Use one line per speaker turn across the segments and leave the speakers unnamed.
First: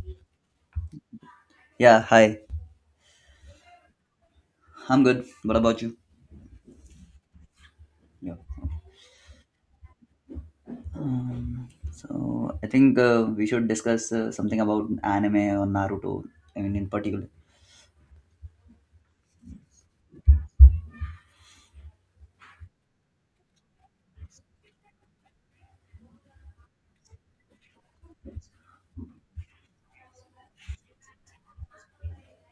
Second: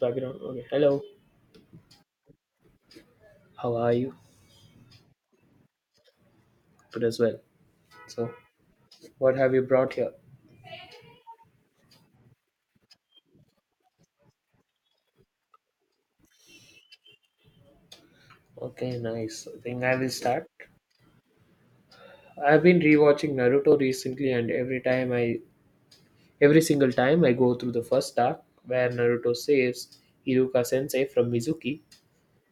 Background. Okay, hello.
Yeah, hi.
How are you?
I'm good. What about you?
Good as well. So,
Yeah.
what have you brought here?
So I think we should discuss something about anime or Naruto. I mean, in particular.
Okay, nice. I think I will start. I've been rewatching Naruto recently, and every single time I go through the first arc where Naruto saves Iruka Sensei from Mizuki,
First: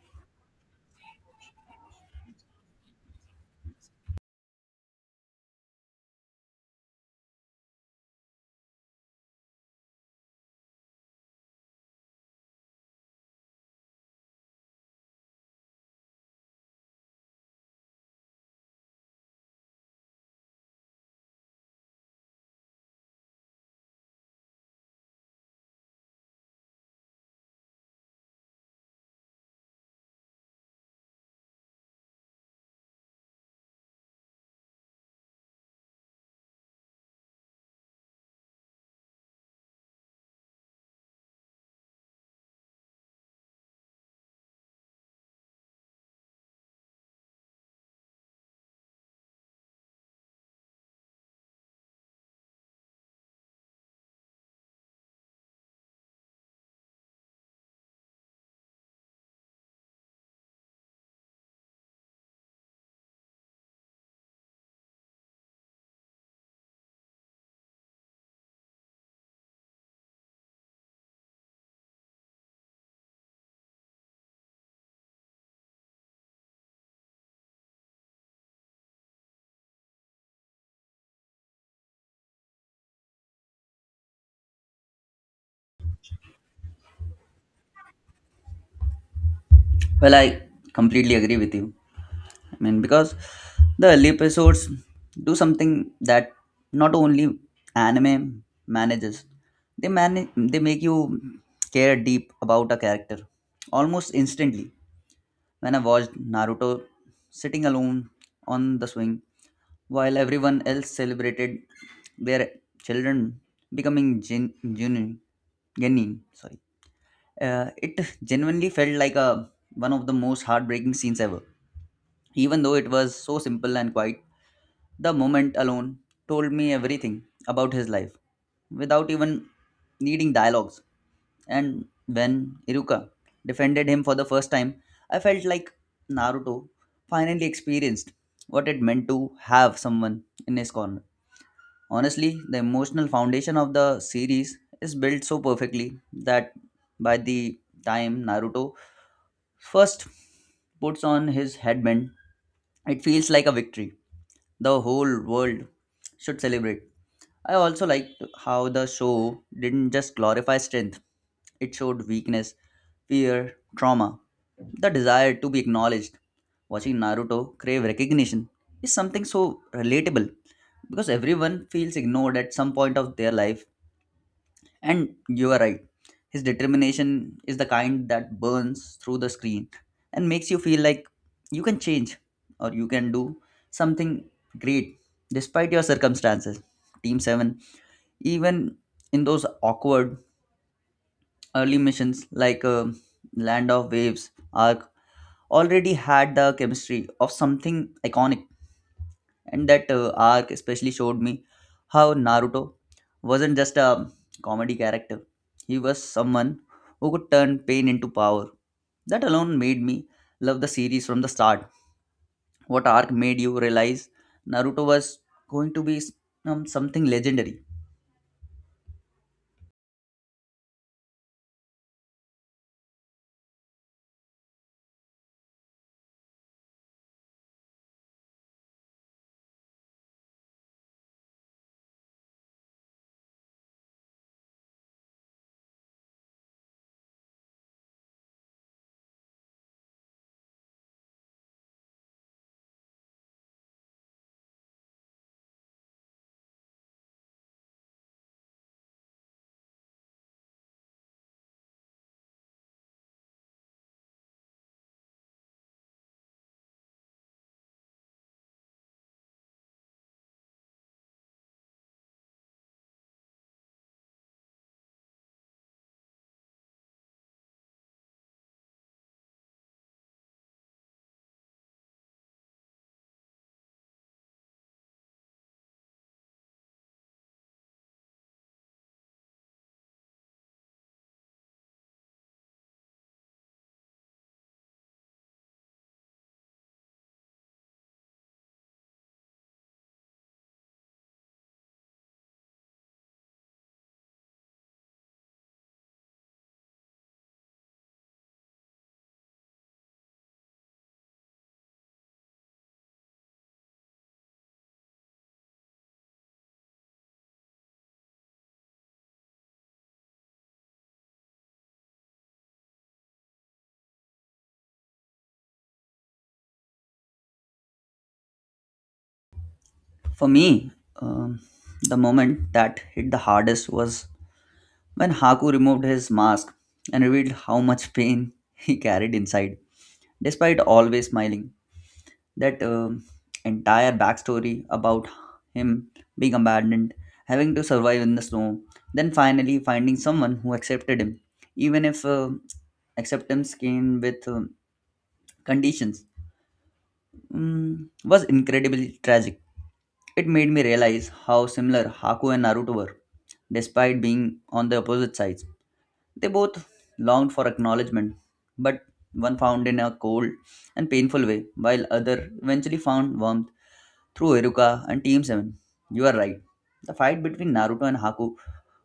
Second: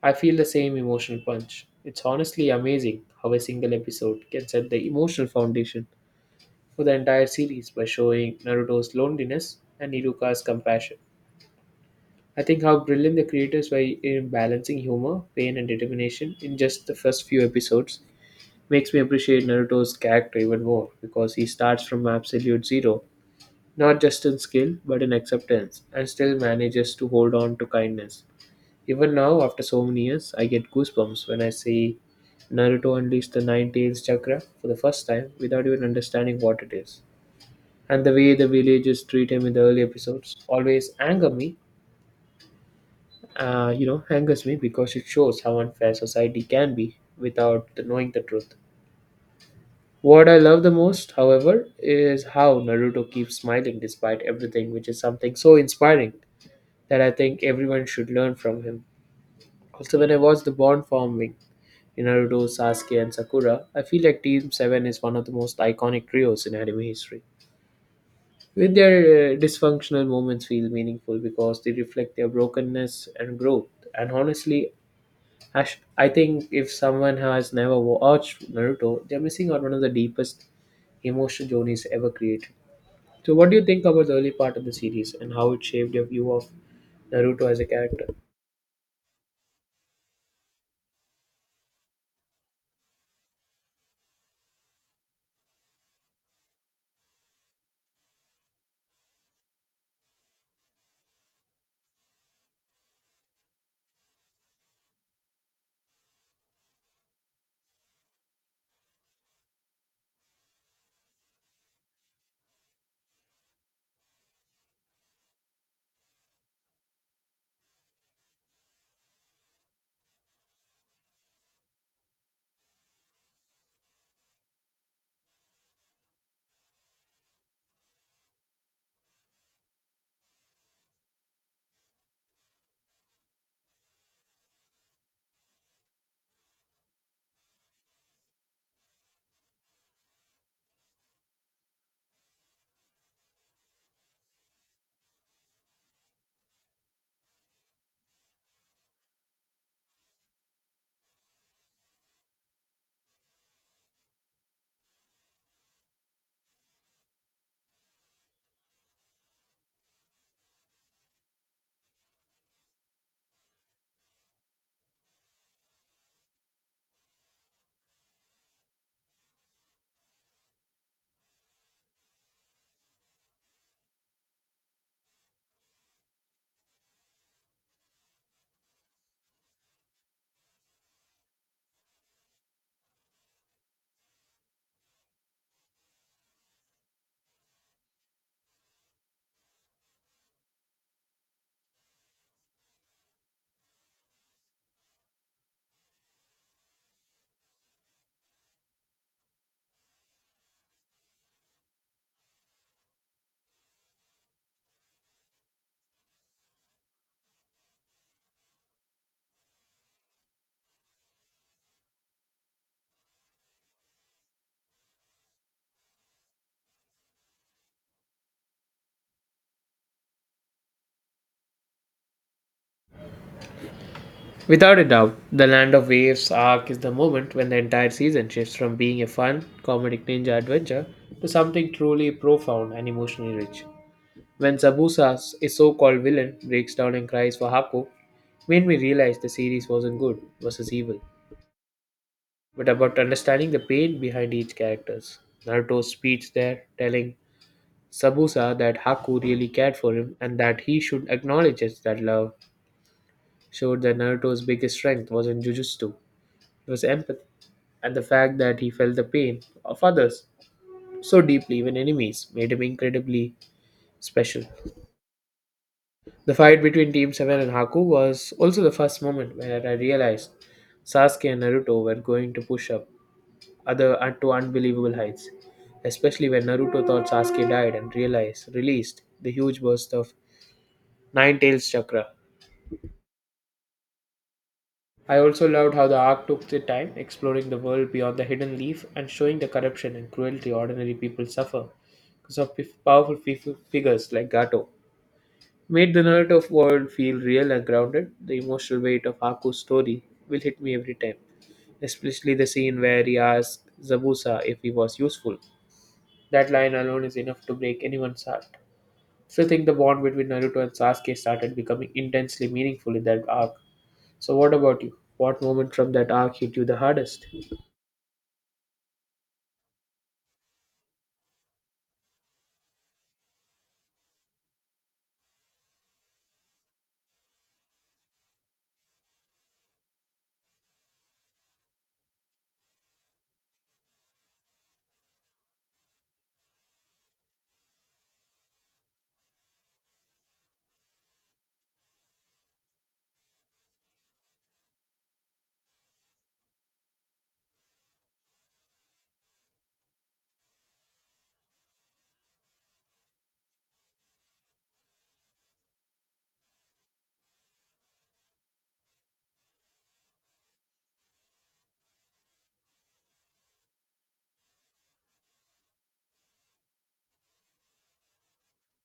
I feel the same emotional punch. It's honestly amazing how a single episode can set the emotional foundation for the entire series by showing Naruto's loneliness and Iruka's compassion. I think how brilliant the creators were in balancing humor, pain, and determination in just the first few episodes makes me appreciate Naruto's character even more because he starts from absolute zero, not just in skill but in acceptance, and still manages to hold on to kindness. Even now, after so many years, I get goosebumps when I see Naruto unleash the Nine Tails chakra for the first time without even understanding what it is. And the way the villagers treat him in the early episodes always anger me you know, angers me because it shows how unfair society can be without the knowing the truth. What I love the most, however, is how Naruto keeps smiling despite everything, which is something so inspiring that I think everyone should learn from him. Also, when I watch the bond forming in Naruto, Sasuke, and Sakura, I feel like Team 7 is one of the most iconic trios in anime history. With their dysfunctional moments feel meaningful because they reflect their brokenness and growth. And honestly, Ash, I think if someone has never watched Naruto, they're missing out one of the deepest emotional journeys ever created. So, what do you think about the early part of the series and how it shaped your view of Naruto as a character?
Well, I completely agree with you. I mean, because the early episodes do something that not only anime manages, they make you care deep about a character almost instantly. When I watched Naruto sitting alone on the swing while everyone else celebrated their children becoming genuine, sorry, it genuinely felt like a one of the most heartbreaking scenes ever, even though it was so simple and quiet. The moment alone told me everything about his life without even needing dialogues. And when Iruka defended him for the first time, I felt like Naruto finally experienced what it meant to have someone in his corner. Honestly, the emotional foundation of the series is built so perfectly that by the time Naruto first puts on his headband, it feels like a victory. The whole world should celebrate. I also liked how the show didn't just glorify strength, it showed weakness, fear, trauma, the desire to be acknowledged. Watching Naruto crave recognition is something so relatable because everyone feels ignored at some point of their life. And you are right, his determination is the kind that burns through the screen and makes you feel like you can change or you can do something great despite your circumstances. Team 7, even in those awkward early missions like Land of Waves arc, already had the chemistry of something iconic. And that arc especially showed me how Naruto wasn't just a comedy character. He was someone who could turn pain into power. That alone made me love the series from the start. What arc made you realize Naruto was going to be something legendary?
Without a doubt, the Land of Waves arc is the moment when the entire season shifts from being a fun, comedic ninja adventure to something truly profound and emotionally rich. When Zabuza, a so called villain, breaks down and cries for Haku, made me realize the series wasn't good versus evil, but about understanding the pain behind each characters. Naruto's speech there telling Sabusa that Haku really cared for him and that he should acknowledge it, that love showed that Naruto's biggest strength wasn't jujutsu, it was empathy and the fact that he felt the pain of others so deeply, even enemies, made him incredibly special. The fight between Team 7 and Haku was also the first moment where I realized Sasuke and Naruto were going to push up other to unbelievable heights, especially when Naruto thought Sasuke died and realized released the huge burst of Nine Tails Chakra. I also loved how the arc took the time exploring the world beyond the hidden leaf and showing the corruption and cruelty ordinary people suffer because of figures like Gato. Made the Naruto world feel real and grounded, the emotional weight of Haku's story will hit me every time, especially the scene where he asked Zabuza if he was useful. That line alone is enough to break anyone's heart. Still think the bond between Naruto and Sasuke started becoming intensely meaningful in that arc. So what about you? What moment from that arc hit you the hardest?
For me, um, the moment that hit the hardest was when Haku removed his mask and revealed how much pain he carried inside despite always smiling. That entire backstory about him being abandoned, having to survive in the snow, then finally finding someone who accepted him, even if acceptance came with conditions, was incredibly tragic. It made me realize how similar Haku and Naruto were, despite being on the opposite sides. They both longed for acknowledgement, but one found in a cold and painful way, while other eventually found warmth through Eruka and Team 7. You are right. The fight between Naruto and Haku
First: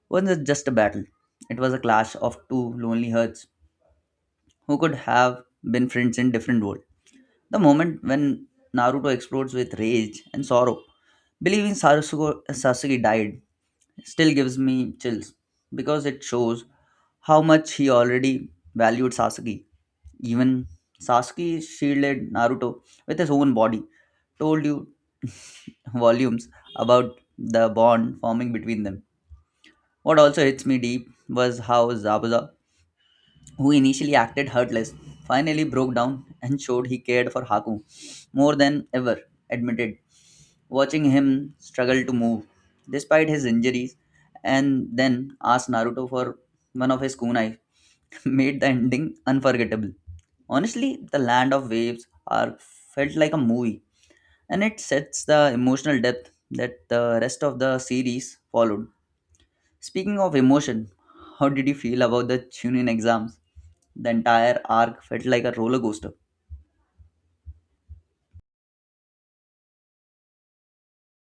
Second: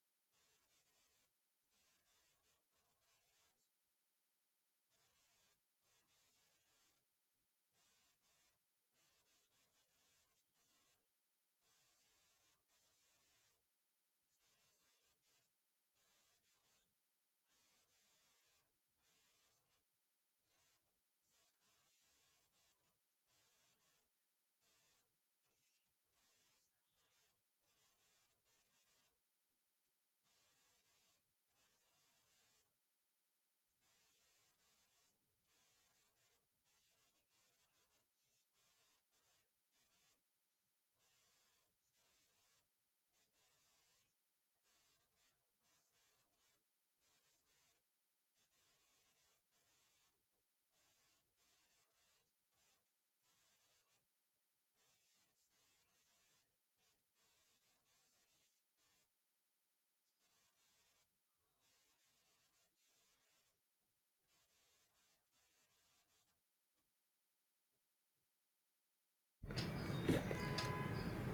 wasn't just a battle. It was a clash of two lonely hearts who could have been friends in different worlds. The moment when Naruto explodes with rage and sorrow, believing Sasuke died, still gives me chills because it shows how much he already valued Sasuke. Even Sasuke shielded Naruto with his own body, told you volumes about the bond forming between them. What also hits me deep was how Zabuza, who initially acted hurtless, finally broke down and showed he cared for Haku more than ever, admitted, watching him struggle to move despite his injuries, and then asked Naruto for one of his kunai made the ending unforgettable. Honestly, the Land of Waves arc felt like a movie, and it sets the emotional depth that the rest of the series followed. Speaking of emotion, how did you feel about the Chunin exams? The entire arc felt like a roller coaster.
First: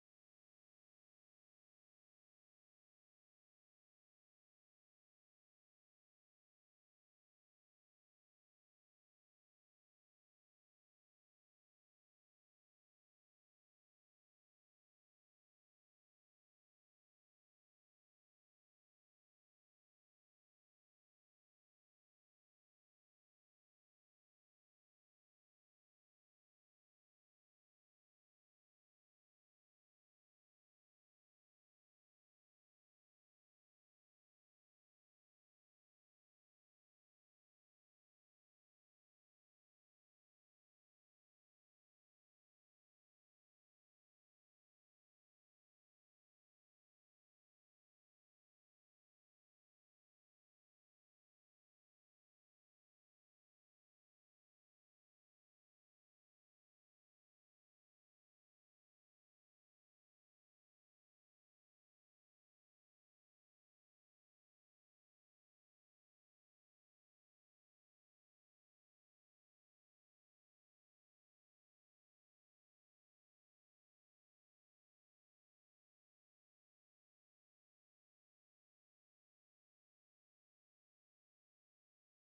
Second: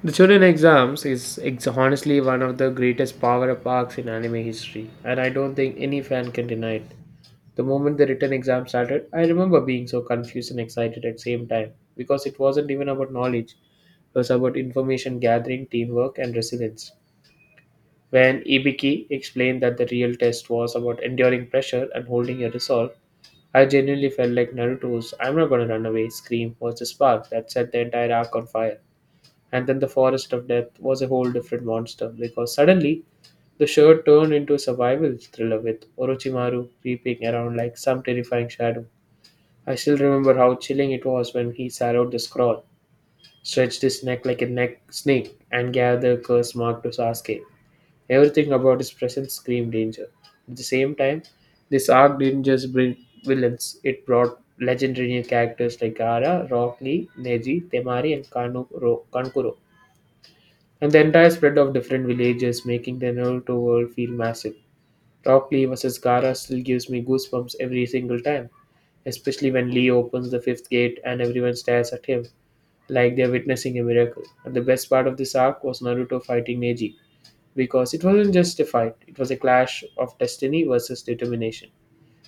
The Chunin exams is ex- honestly one of the greatest power-up arcs in anime history, and I don't think any fan can deny it. The moment the written exam started, I remember being so confused and excited at the same time because it wasn't even about knowledge, it was about information gathering, teamwork, and resilience. When Ibiki explained that the real test was about enduring pressure and holding your resolve, I genuinely felt like Naruto's "I'm not gonna run away" scream was the spark that set the entire arc on fire. And then the forest of death was a whole different monster because suddenly the show turned into a survival thriller with Orochimaru creeping around like some terrifying shadow. I still remember how chilling it was when he swallowed the scroll, stretched his neck like a neck snake, and gathered the curse mark to Sasuke. Everything about his presence screamed danger. At the same time, this arc didn't just bring villains, it brought legendary new characters like Gara, Rock Lee, Neji, Temari, and Kankuro. And the entire spread of different villages, making the Naruto world feel massive. Rock Lee versus Gara still gives me goosebumps every single time, especially when Lee opens the fifth gate and everyone stares at him like they're witnessing a miracle. And the best part of this arc was Naruto fighting Neji because it wasn't just a fight, it was a clash of destiny versus determination.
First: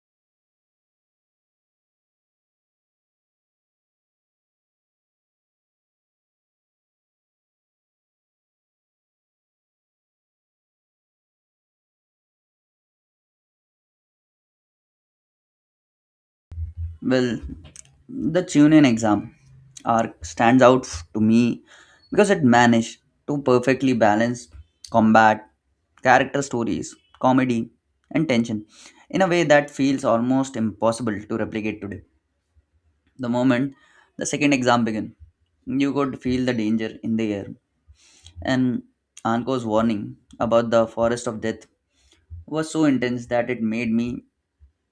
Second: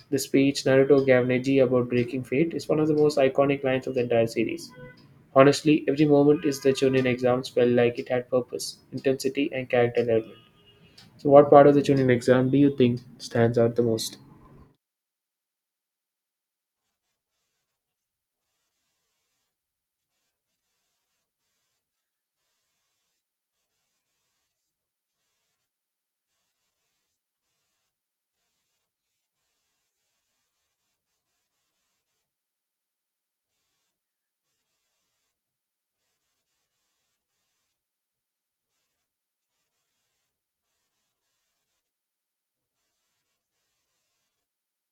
The speech Naruto gave Neji about breaking fate is one of the most iconic lines of the entire series. Honestly, every moment is the Chunin exams felt like it had purpose, intensity, and character development. So, what part of the Chunin exam do you think stands out the most?
Well, the Chunin exam arc stands to me because it managed to perfectly balance combat, character stories, comedy, and tension in a way that feels almost impossible to replicate today. The moment the second exam began, you could feel the danger in the air, and Anko's warning about the forest of death was so intense that it made me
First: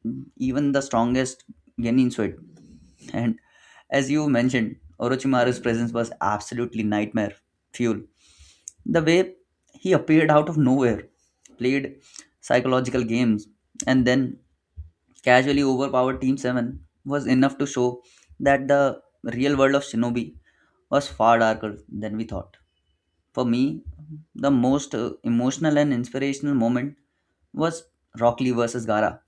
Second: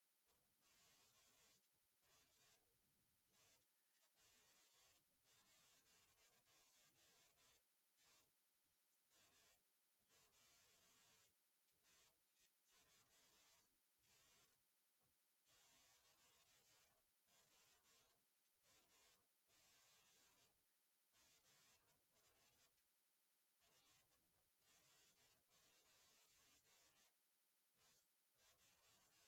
even the strongest genin sweat. And as you mentioned, Orochimaru's presence was absolutely nightmare fuel. The way he appeared out of nowhere, played psychological games, and then casually overpowered Team 7 was enough to show that the real world of Shinobi was far darker than we thought. For me, the most emotional and inspirational moment was Rock Lee versus Gara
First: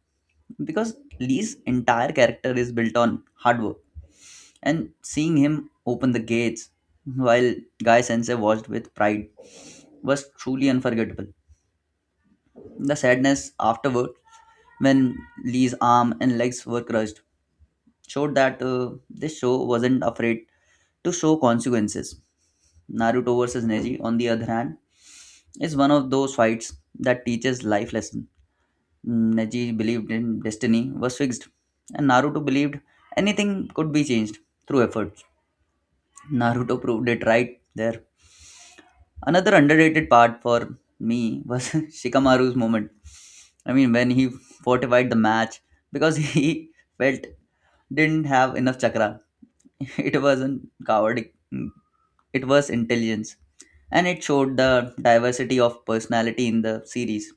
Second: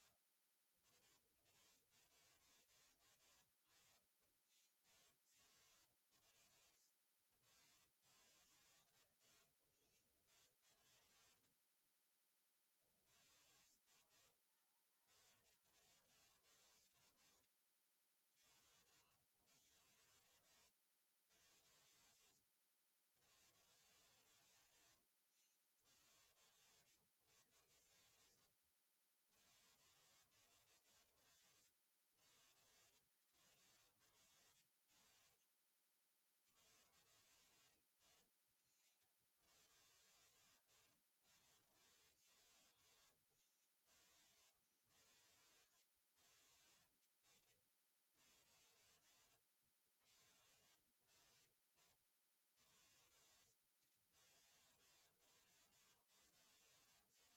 because Lee's entire character is built on hard work, and seeing him open the gates while Guy Sensei watched with pride was truly unforgettable. The sadness afterward, when Lee's arm and legs were crushed, showed that this show wasn't afraid to show consequences. Naruto vs. Neji, on the other hand, is one of those fights that teaches life lessons. Neji believed in destiny was fixed, and Naruto believed anything could be changed through efforts. Naruto proved it right there. Another underrated part for me was Shikamaru's moment. I mean, when he fortified the match because he felt didn't have enough chakra. It wasn't coward, it was intelligence, and it showed the diversity of personality in the series.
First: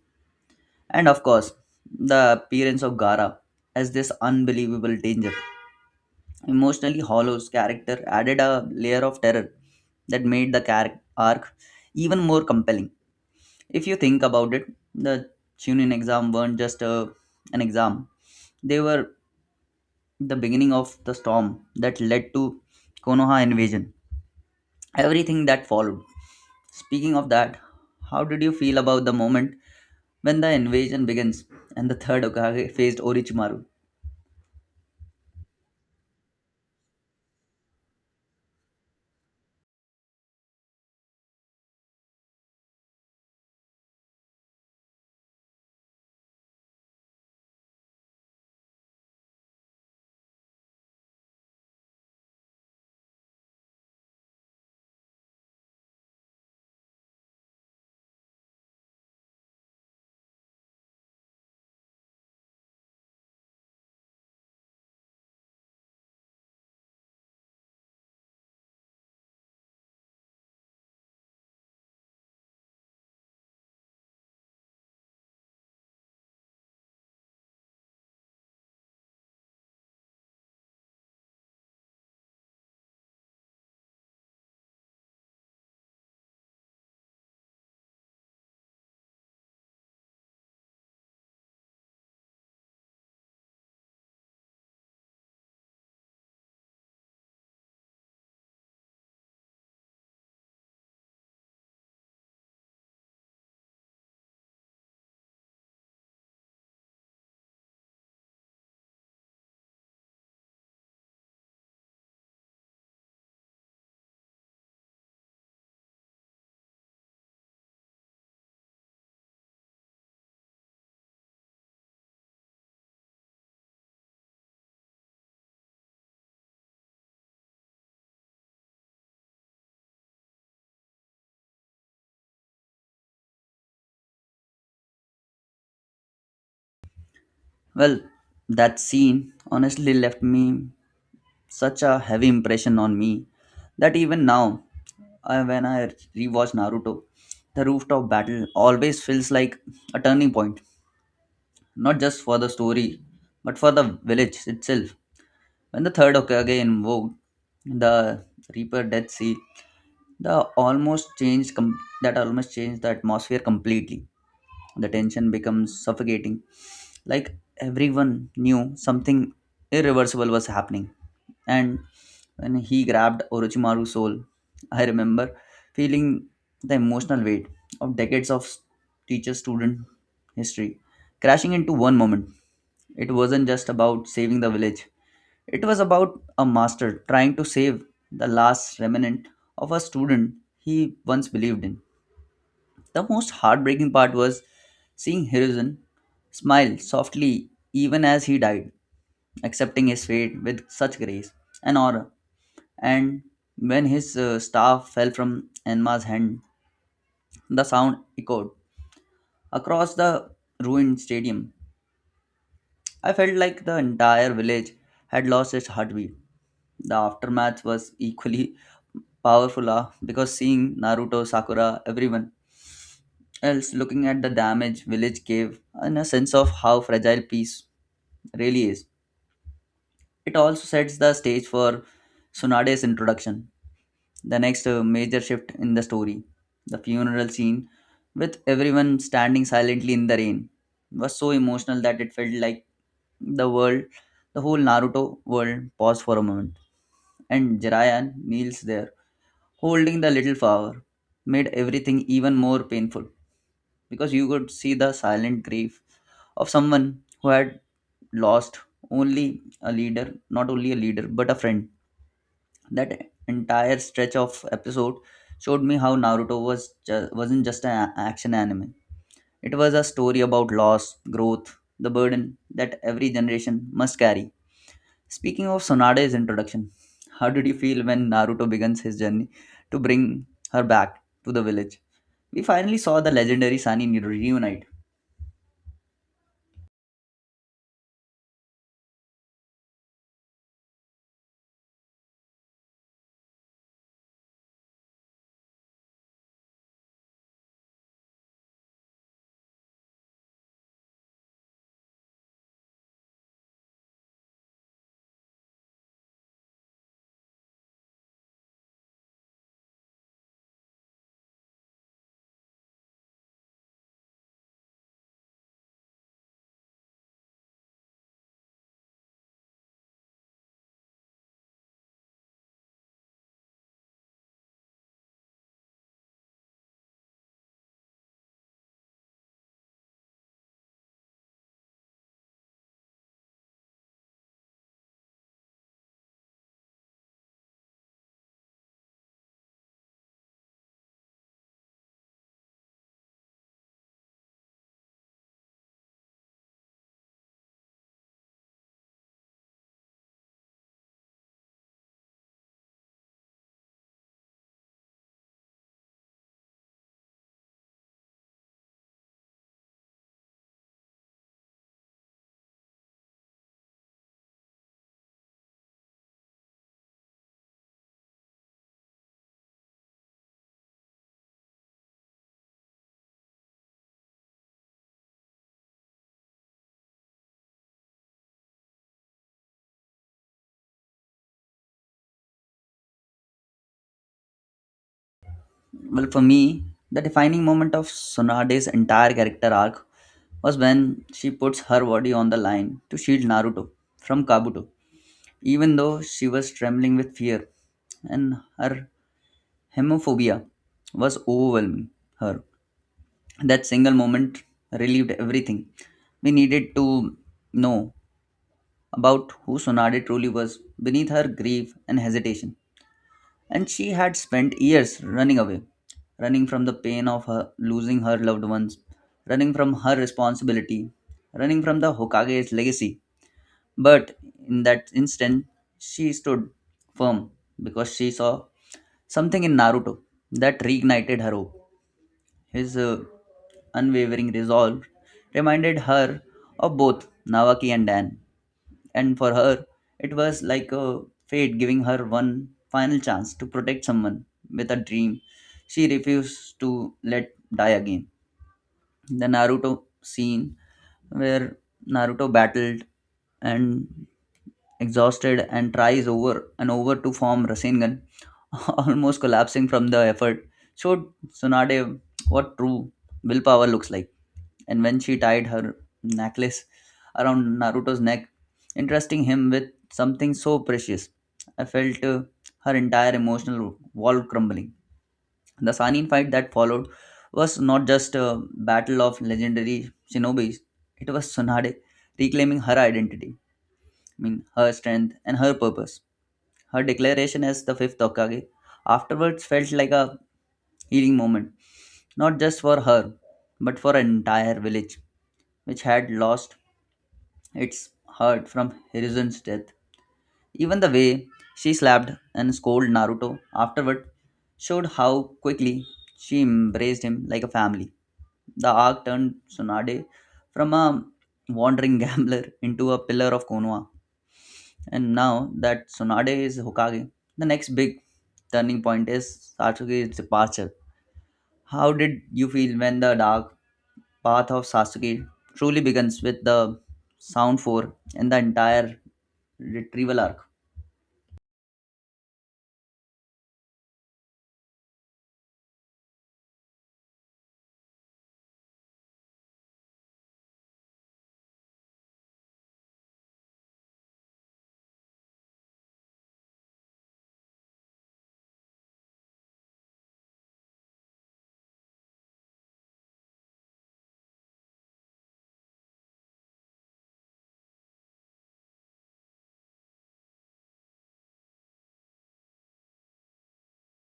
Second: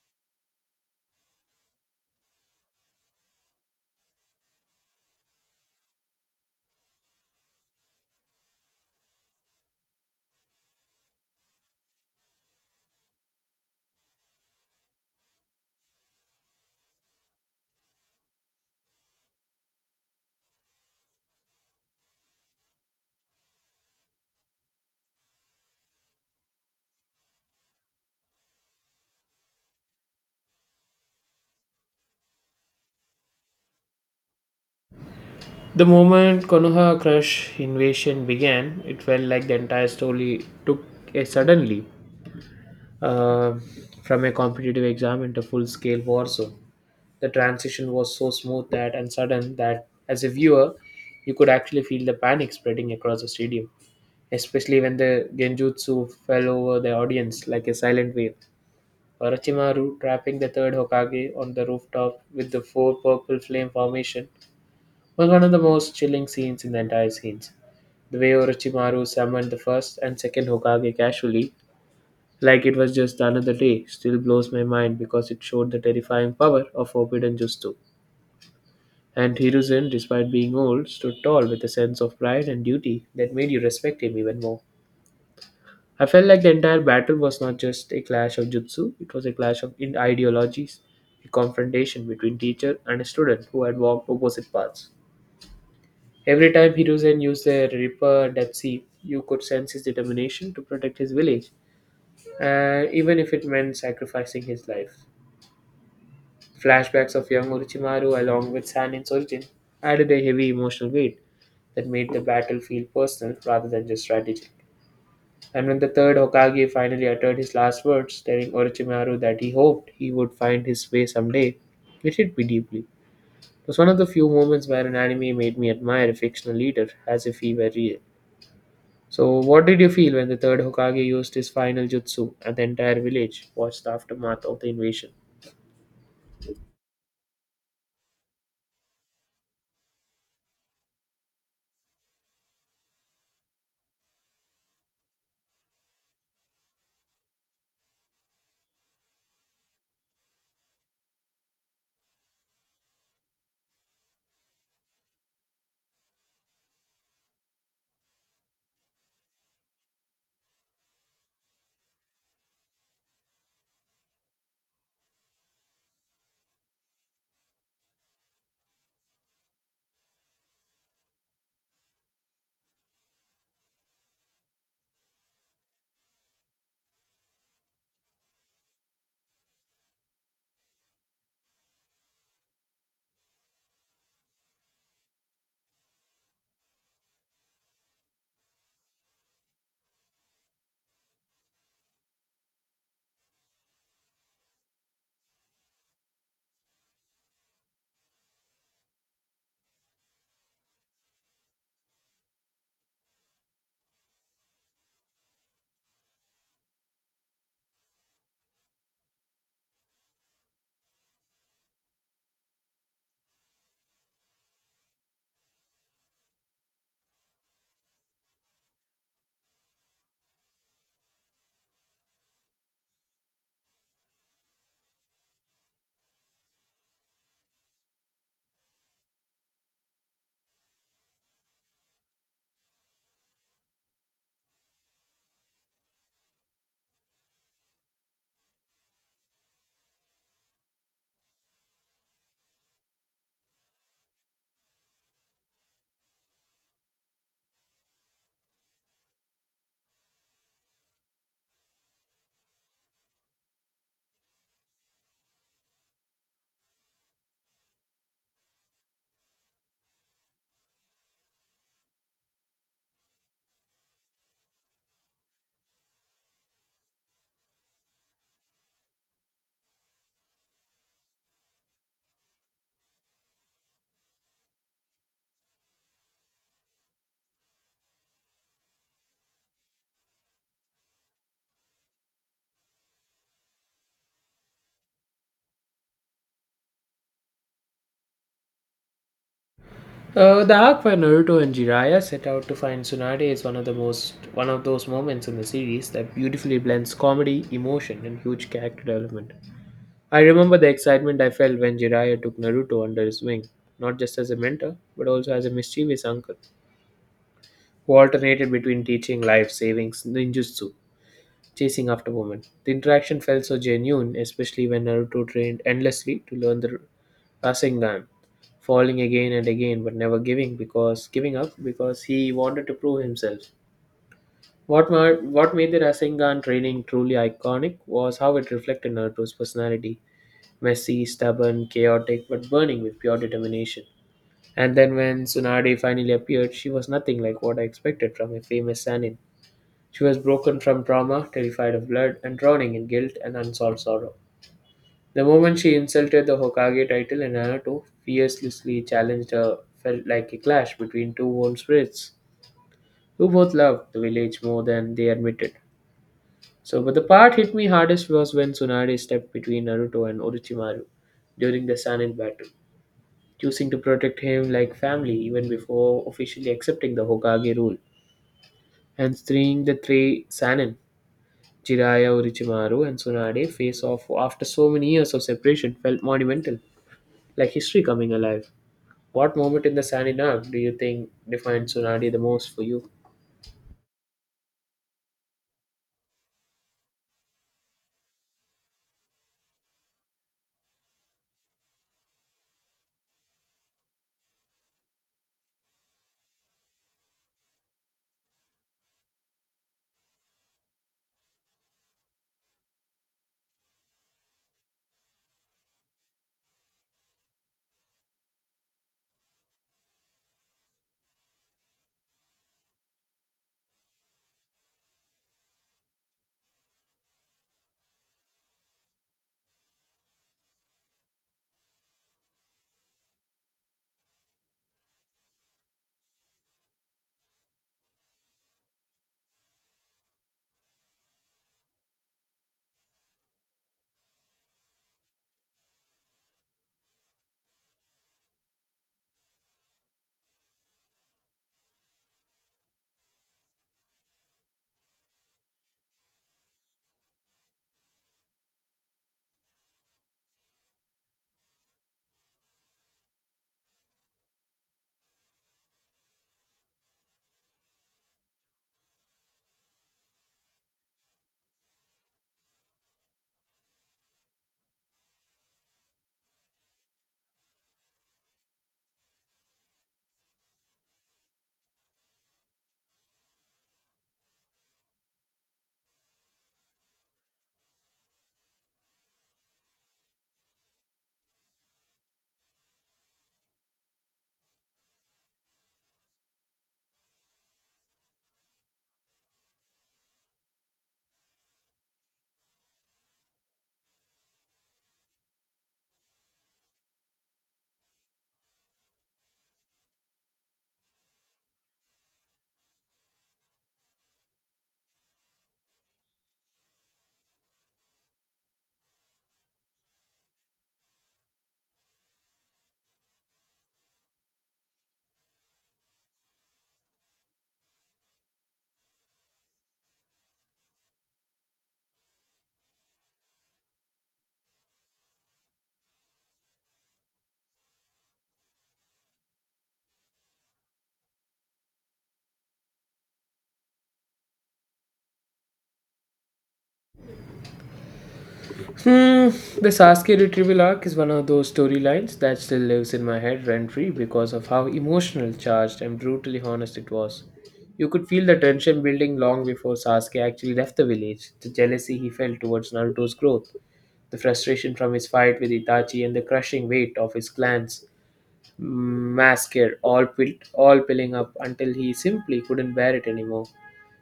And of course, the appearance of Gara as this unbelievable danger emotionally hollows character added a layer of terror that made the arc even more compelling. If you think about it, the Chunin exam weren't just an exam, they were the beginning of the storm that led to Konoha invasion. Everything that followed. Speaking of that, how did you feel about the moment when the invasion begins and the third Okage faced Orochimaru?
The moment Konoha Crush invasion began, it felt like the entire story took a sudden leap uh, from a competitive exam into full scale war zone. The transition was so smooth that and sudden that as a viewer, you could actually feel the panic spreading across the stadium, especially when the genjutsu fell over the audience like a silent wave. Orochimaru trapping the third Hokage on the rooftop with the four purple flame formation was one of the most chilling scenes in the entire scenes. The way Orochimaru summoned the first and second Hokage casually, like it was just another day, still blows my mind because it showed the terrifying power of Forbidden Jutsu. And Hiruzen, despite being old, stood tall with a sense of pride and duty that made you respect him even more. I felt like the entire battle was not just a clash of jutsu, it was a clash of ideologies, a confrontation between teacher and a student who had walked opposite paths. Every time Hiruzen used the Ripper Depsi, you could sense his determination to protect his village, even if it meant sacrificing his life. Flashbacks of young Orochimaru, along with Sannin's origin, added a heavy emotional weight that made the battle feel personal rather than just strategic. And when the third Hokage finally uttered his last words, telling Orochimaru that he hoped he would find his way someday, it hit me deeply. It was one of the few moments where an anime made me admire a fictional leader as if he were real. So, what did you feel when the third Hokage used his final jutsu and the entire village watched the aftermath of the invasion?
Well, that scene honestly left me such a heavy impression on me that even now, when I rewatch Naruto, the rooftop battle always feels like a turning point, not just for the story, but for the village itself. When the third Hokage invoked the Reaper Death Seal, the almost changed com- that almost changed the atmosphere completely. The tension becomes suffocating, like everyone knew something irreversible was happening. And when he grabbed Orochimaru's soul, I remember feeling the emotional weight of decades of teacher student history crashing into one moment. It wasn't just about saving the village, it was about a master trying to save the last remnant of a student he once believed in. The most heartbreaking part was seeing Hiruzen smile softly even as he died, accepting his fate with such grace and honor. And when his staff fell from Enma's hand, the sound echoed across the ruined stadium. I felt like the entire village had lost its heartbeat. The aftermath was equally powerful because seeing Naruto, Sakura, everyone else looking at the damage village gave and a sense of how fragile peace really is. It also sets the stage for Sunade's introduction, the next major shift in the story. The funeral scene, with everyone standing silently in the rain, was so emotional that it felt like the world, the whole Naruto world, paused for a moment. And Jiraiya kneels there, holding the little flower, made everything even more painful because you could see the silent grief of someone who had lost not only a leader, but a friend. That entire stretch of episode showed me how Naruto was wasn't just an action anime. It was a story about loss, growth, the burden that every generation must carry. Speaking of Sonade's introduction, how did you feel when Naruto begins his journey to bring her back to the village? We finally saw the legendary Sunny reunite.
The arc where Naruto and Jiraiya set out to find Tsunade is one of those moments in the series that beautifully blends comedy, emotion, and huge character development. I remember the excitement I felt when Jiraiya took Naruto under his wing, not just as a mentor, but also as a mischievous uncle who alternated between teaching life savings, ninjutsu, chasing after women. The interaction felt so genuine, especially when Naruto trained endlessly to learn the passing on, falling again and again, but never giving because giving up because he wanted to prove himself. What made the Rasengan training truly iconic was how it reflected Naruto's personality: messy, stubborn, chaotic, but burning with pure determination. And then when Tsunade finally appeared, she was nothing like what I expected from a famous Sanin. She was broken from trauma, terrified of blood, and drowning in guilt and unsolved sorrow. The moment she insulted the Hokage title and Naruto fiercely challenged her felt like a clash between two worn spirits who both loved the village more than they admitted. So, but the part hit me hardest was when Tsunade stepped between Naruto and Orochimaru during the Sanin battle, choosing to protect him like family even before officially accepting the Hokage rule, and seeing the three Sanin, Jiraiya, Orochimaru, and Tsunade face off after so many years of separation felt monumental, like history coming alive. What moment in the Sanin arc do you think defined Tsunade the most for you?
Well, for me, the defining moment of Sonade's entire character arc was when she puts her body on the line to shield Naruto from Kabuto, even though she was trembling with fear and her hemophobia was overwhelming her. That single moment relieved everything. We needed to know about who Sonade truly was beneath her grief and hesitation. And she had spent years running away, running from the pain of her losing her loved ones, running from her responsibility, running from the Hokage's legacy. But in that instant, she stood firm because she saw something in Naruto that reignited her hope. His unwavering resolve reminded her of both Nawaki and Dan, and for her, it was like a fate giving her one final chance to protect someone with a dream she refused to let die again. The Naruto scene where Naruto battled and exhausted and tries over and over to form Rasengan, almost collapsing from the effort, showed Tsunade what true willpower looks like. And when she tied her necklace around Naruto's neck, entrusting him with something so precious, I felt her entire emotional wall crumbling. The Sanin fight that followed was not just a battle of legendary shinobis, it was Tsunade reclaiming her identity, I mean, her strength and her purpose. Her declaration as the fifth Hokage afterwards felt like a healing moment, not just for her, but for an entire village, which had lost its heart from Hiruzen's death. Even the way she slapped and scolded Naruto afterward showed how quickly she embraced him like a family. The arc turned Tsunade from a wandering gambler into a pillar of Konoha. And now that Tsunade is Hokage, the next big turning point is Sasuke's departure. How did you feel when the dark path of Sasuke truly begins with the Sound 4 and the entire retrieval arc?
Hmm, the Sasuke retrieval arc is one of those storylines that still lives in my head rent free because of how emotional, charged, and brutally honest it was. You could feel the tension building long before Sasuke actually left the village, the jealousy he felt towards Naruto's growth, the frustration from his fight with Itachi, and the crushing weight of his clan's massacre all piling up until he simply couldn't bear it anymore.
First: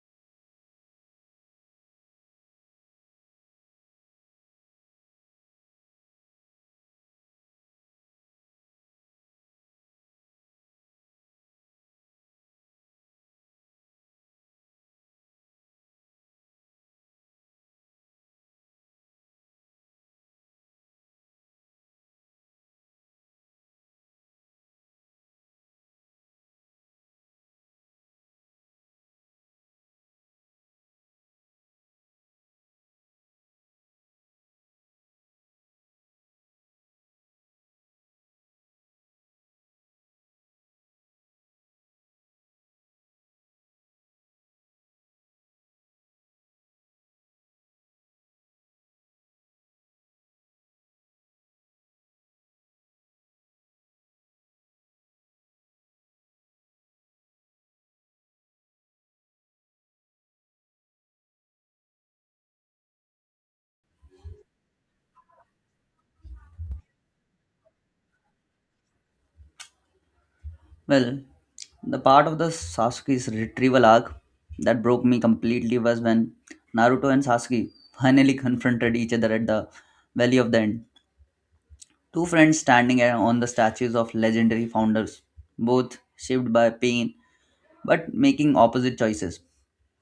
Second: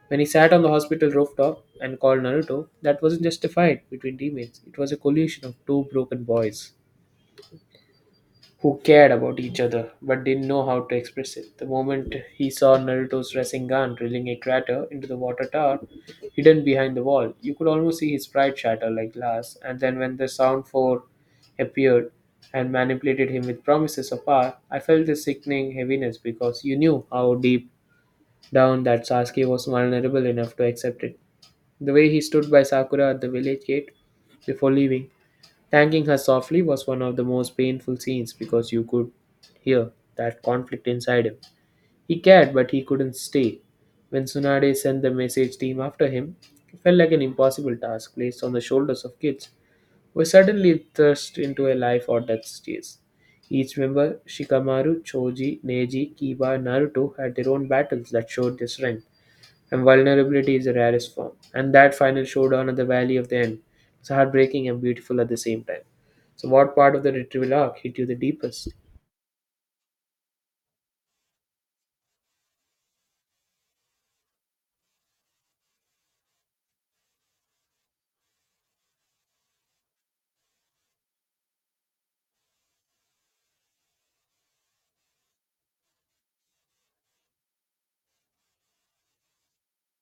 When he sat on the hospital rooftop and called Naruto, that wasn't just a fight between teammates. It was a collision of two broken boys who cared about each other but didn't know how to express it. The moment he saw Naruto's Rasengan drilling a crater into the water tower hidden behind the wall, you could almost see his pride shatter like glass. And then when the Sound 4 appeared and manipulated him with promises of power, I felt a sickening heaviness because you knew how deep down that Sasuke was vulnerable enough to accept it. The way he stood by Sakura at the village gate before leaving, thanking her softly, was one of the most painful scenes because you could hear that conflict inside him. He cared, but he couldn't stay. When Tsunade sent the message team after him, it felt like an impossible task placed on the shoulders of kids who were suddenly thrust into a life or death chase. Each member, Shikamaru, Choji, Neji, Kiba, and Naruto, had their own battles that showed their strength and vulnerability is the rarest form. And that final showdown at the Valley of the End is heartbreaking and beautiful at the same time. So, what part of the retrieval arc hit you the deepest?
Well, the part of the Sasuke's retrieval arc that broke me completely was when Naruto and Sasuke finally confronted each other at the Valley of the End. Two friends standing on the statues of legendary founders, both shaped by pain but making opposite choices.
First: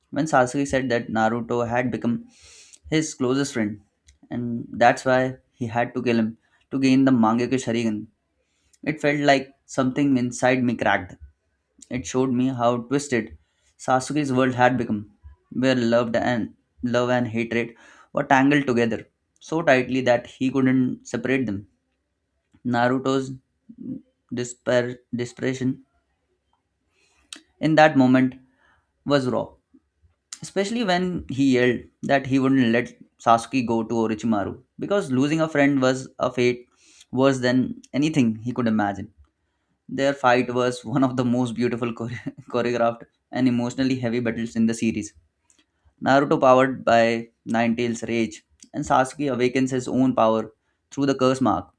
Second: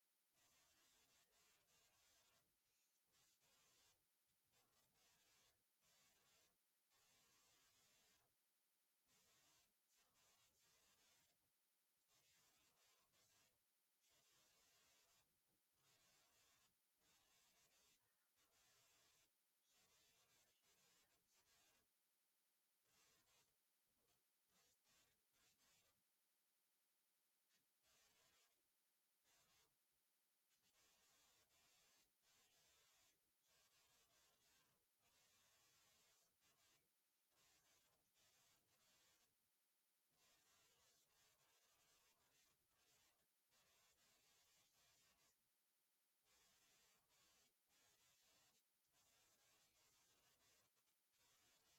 When Sasuke said that Naruto had become his closest friend, and that's why he had to kill him to gain the Mangekyo Sharingan, it felt like something inside me cracked. It showed me how twisted Sasuke's world had become, where love and hatred were tangled together so tightly that he couldn't separate them. Naruto's despair, desperation in that moment was raw, especially when he yelled that he wouldn't let Sasuke go to Orochimaru because losing a friend was a fate worse than anything he could imagine. Their fight was one of the most choreographed and emotionally heavy battles in the series. Naruto powered by Ninetales' rage, and Sasuke awakens his own power through the curse mark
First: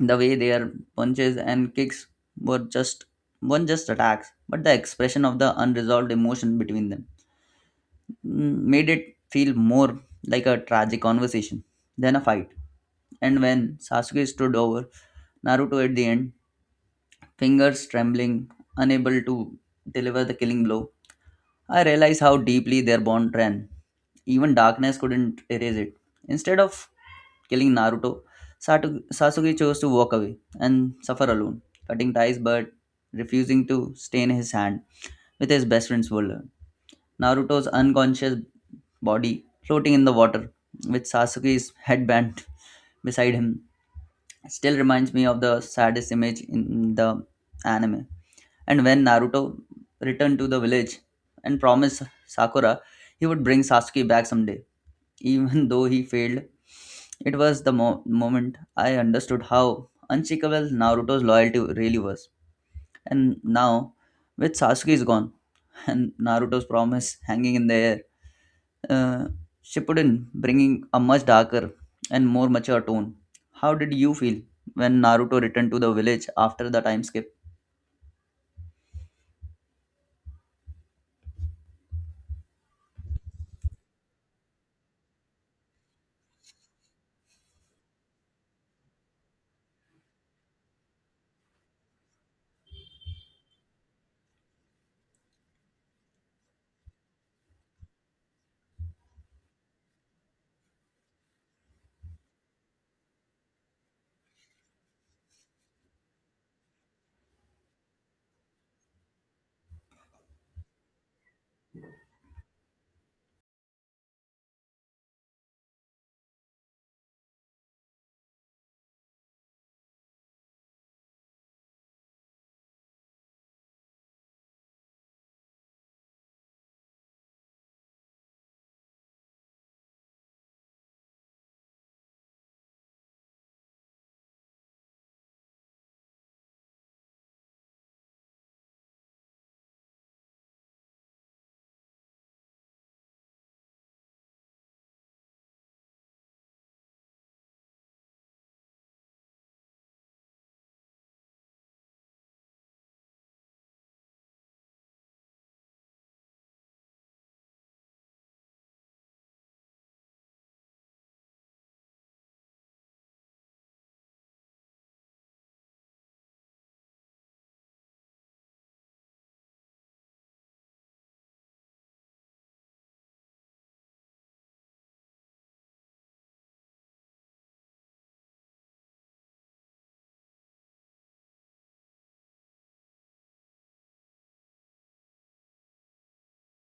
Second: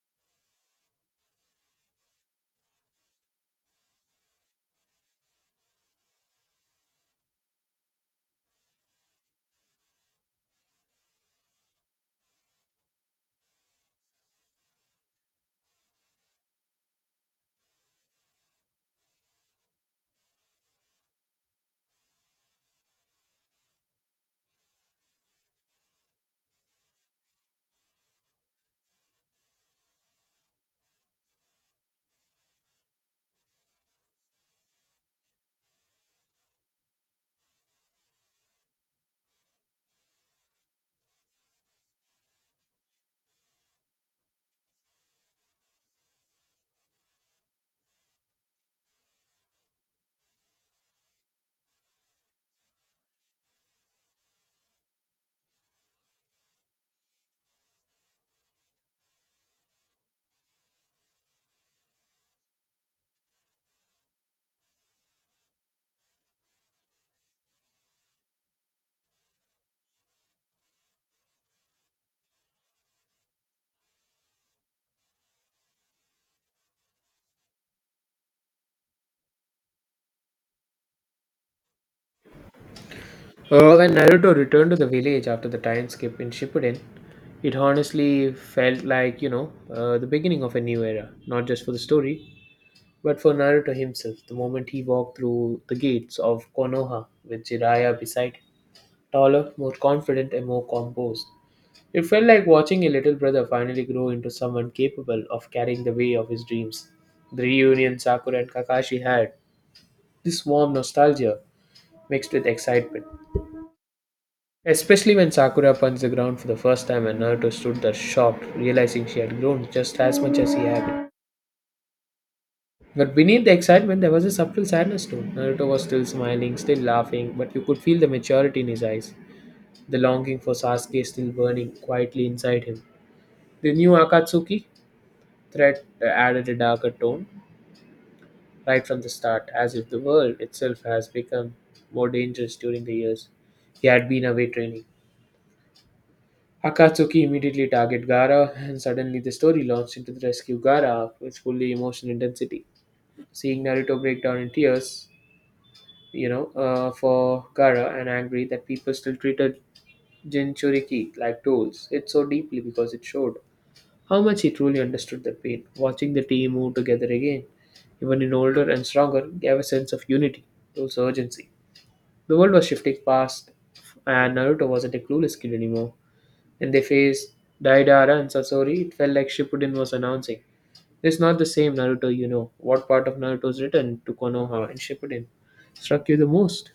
the way their punches and kicks were just one just attacks but the expression of the unresolved emotion between them made it feel more like a tragic conversation than a fight. And when Sasuke stood over Naruto at the end, fingers trembling, unable to deliver the killing blow, I realized how deeply their bond ran. Even darkness couldn't erase it. Instead of killing Naruto, Sasuke chose to walk away and suffer alone, cutting ties but refusing to stain his hand with his best friend's blood. Naruto's unconscious body floating in the water, with Sasuke's headband beside him, still reminds me of the saddest image in the anime. And when Naruto returned to the village and promised Sakura he would bring Sasuke back someday, even though he failed. It was the moment I understood how unshakable Naruto's loyalty really was. And now, with Sasuke is gone and Naruto's promise hanging in the air, uh, Shippuden bringing a much darker and more mature tone. How did you feel when Naruto returned to the village after the time skip?
When Naruto returned to the village after the time skip in Shippuden, it honestly felt like, the beginning of a new era, not just for the story, but for Naruto himself. The moment he walked through the gates of Konoha with Jiraiya beside him, taller, more confident, and more composed. It felt like watching a little brother finally grow into someone capable of carrying the weight of his dreams. The reunion Sakura and Kakashi had, this warm nostalgia mixed with excitement. Especially when Sakura punched the ground for the first time and Naruto stood there shocked, realizing she had grown just as much as he had. But beneath the excitement, there was a subtle sadness too. Naruto was still smiling, still laughing, but you could feel the maturity in his eyes, the longing for Sasuke still burning quietly inside him. The new Akatsuki threat added a darker tone right from the start, as if the world itself has become more dangerous during the years he had been away training. Akatsuki immediately targeted Gara, and suddenly the story launched into the rescue Gara with fully emotional intensity. Seeing Naruto break down in tears, for Gara and angry that people still treated Jinchuriki like tools, it so deeply because it showed how much he truly understood the pain. Watching the team move together again, even in older and stronger, gave a sense of unity, also urgency. The world was shifting fast, and Naruto wasn't a clueless kid anymore. When they faced Daidara and Sasori, it felt like Shippuden was announcing. It's not the same Naruto you know. What part of Naruto's written to Konoha and Shippuden struck you the most?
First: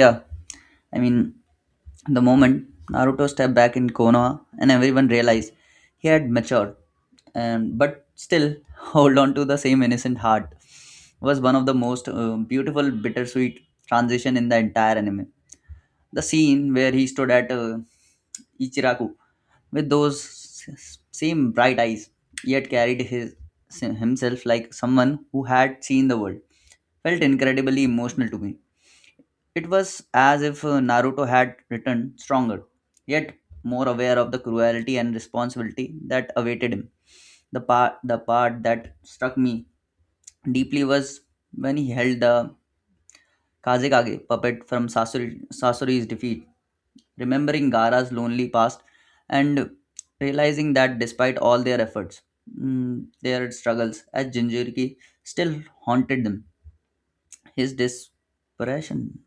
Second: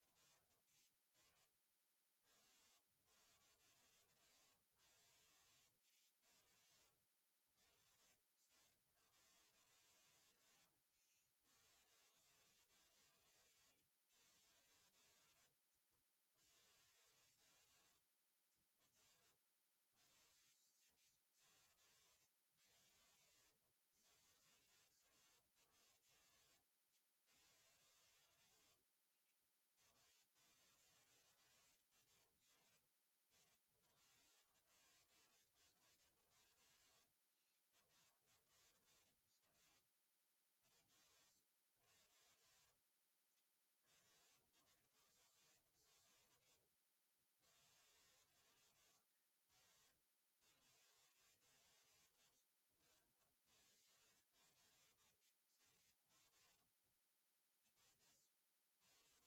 Yeah, I mean, the moment Naruto stepped back in Konoha and everyone realized he had matured and but still hold on to the same innocent heart was one of the most beautiful bittersweet transition in the entire anime. The scene where he stood at Ichiraku with those same bright eyes, yet carried his himself like someone who had seen the world. Felt incredibly emotional to me. It was as if Naruto had returned stronger, yet more aware of the cruelty and responsibility that awaited him. The part that struck me deeply was when he held the Kazekage puppet from Sasori, Sasori's defeat, remembering Gaara's lonely past and realizing that despite all their efforts, their struggles as Jinjuriki still haunted them. His desperation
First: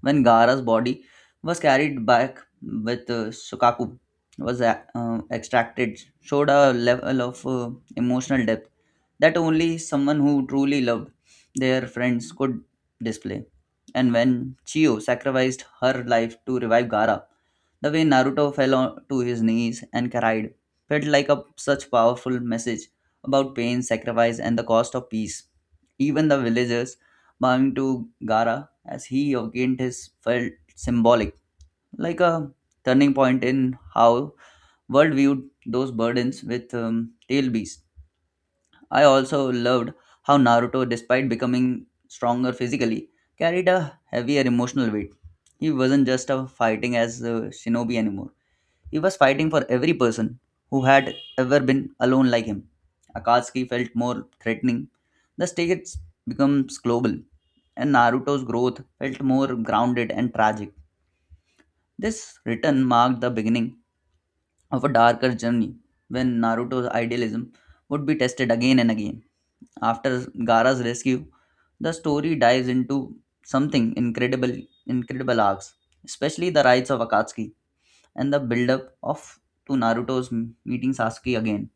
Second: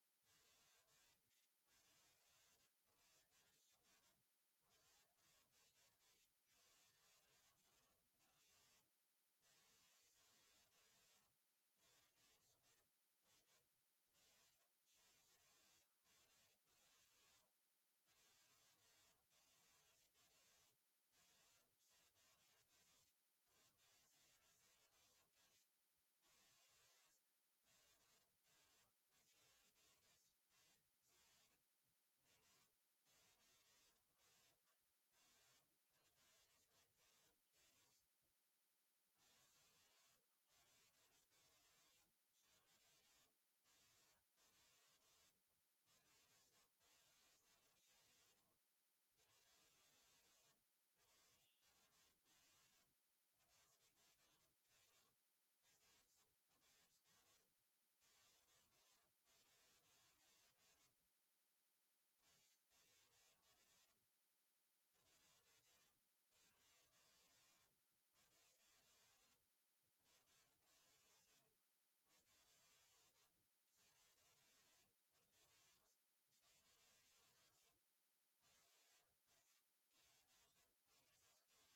when Gara's body was carried back with Sukaku was extracted showed a level of emotional depth that only someone who truly loved their friends could display. And when Chio sacrificed her life to revive Gara, the way Naruto fell on to his knees and cried felt like a such powerful message about pain, sacrifice, and the cost of peace. Even the villagers bowing to Gara as he gained his felt symbolic, like a turning point in how world viewed those burdens with tail beast. I also loved how Naruto, despite becoming stronger physically, carried a heavier emotional weight. He wasn't just a fighting as a shinobi anymore. He was fighting for every person who had ever been alone like him. Akatsuki felt more threatening. The stakes becomes global, and Naruto's growth felt more grounded and tragic. This return marked the beginning of a darker journey when Naruto's idealism would be tested again and again. After Gaara's rescue, the story dives into something incredible, incredible arcs, especially the rights of Akatsuki and the build-up of to Naruto's meeting Sasuke again.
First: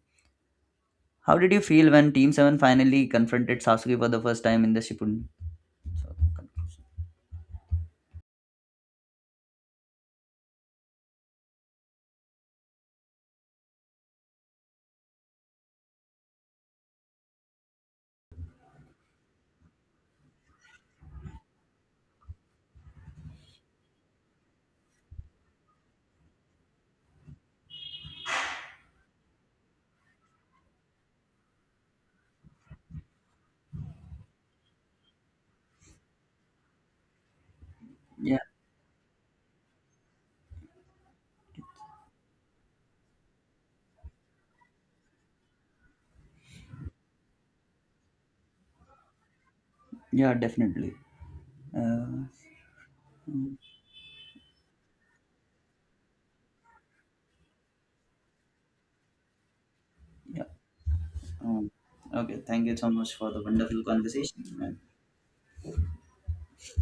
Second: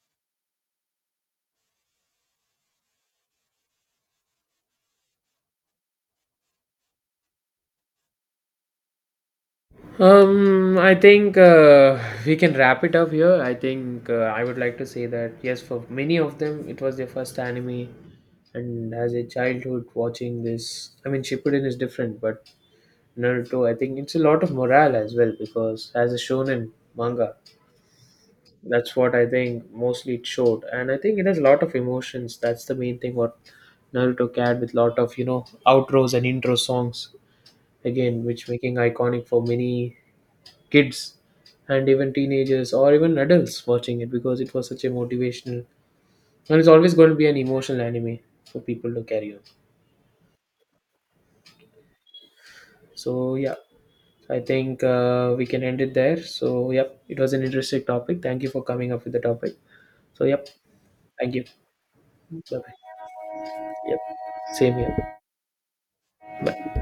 How did you feel when Team Seven finally confronted Sasuke for the first time in the Shippuden? So, conclusion.
I think we can wrap it up here. I think I would like to say that yes, for many of them, it was their first anime, and as a childhood watching this, I mean, Shippuden is different, but Naruto, I think it's a lot of morale as well because as a shonen manga, that's what I think mostly it showed, and I think it has a lot of emotions. That's the main thing what Naruto carried with lot of outros and intro songs again,
Yeah,
which making iconic for many kids and even teenagers or even adults watching it because it was such a motivational and it's always going to be an emotional anime for people to carry on.
yeah, definitely. Uh,
So yeah,
mm,
I think we can end it there. So yep, it was an interesting topic. Thank you for coming up with the topic. So
yeah.
yep, thank you.
Um, okay,
Bye
thank
bye.
you so much for the wonderful
Yep, same
conversation.
here. Bye.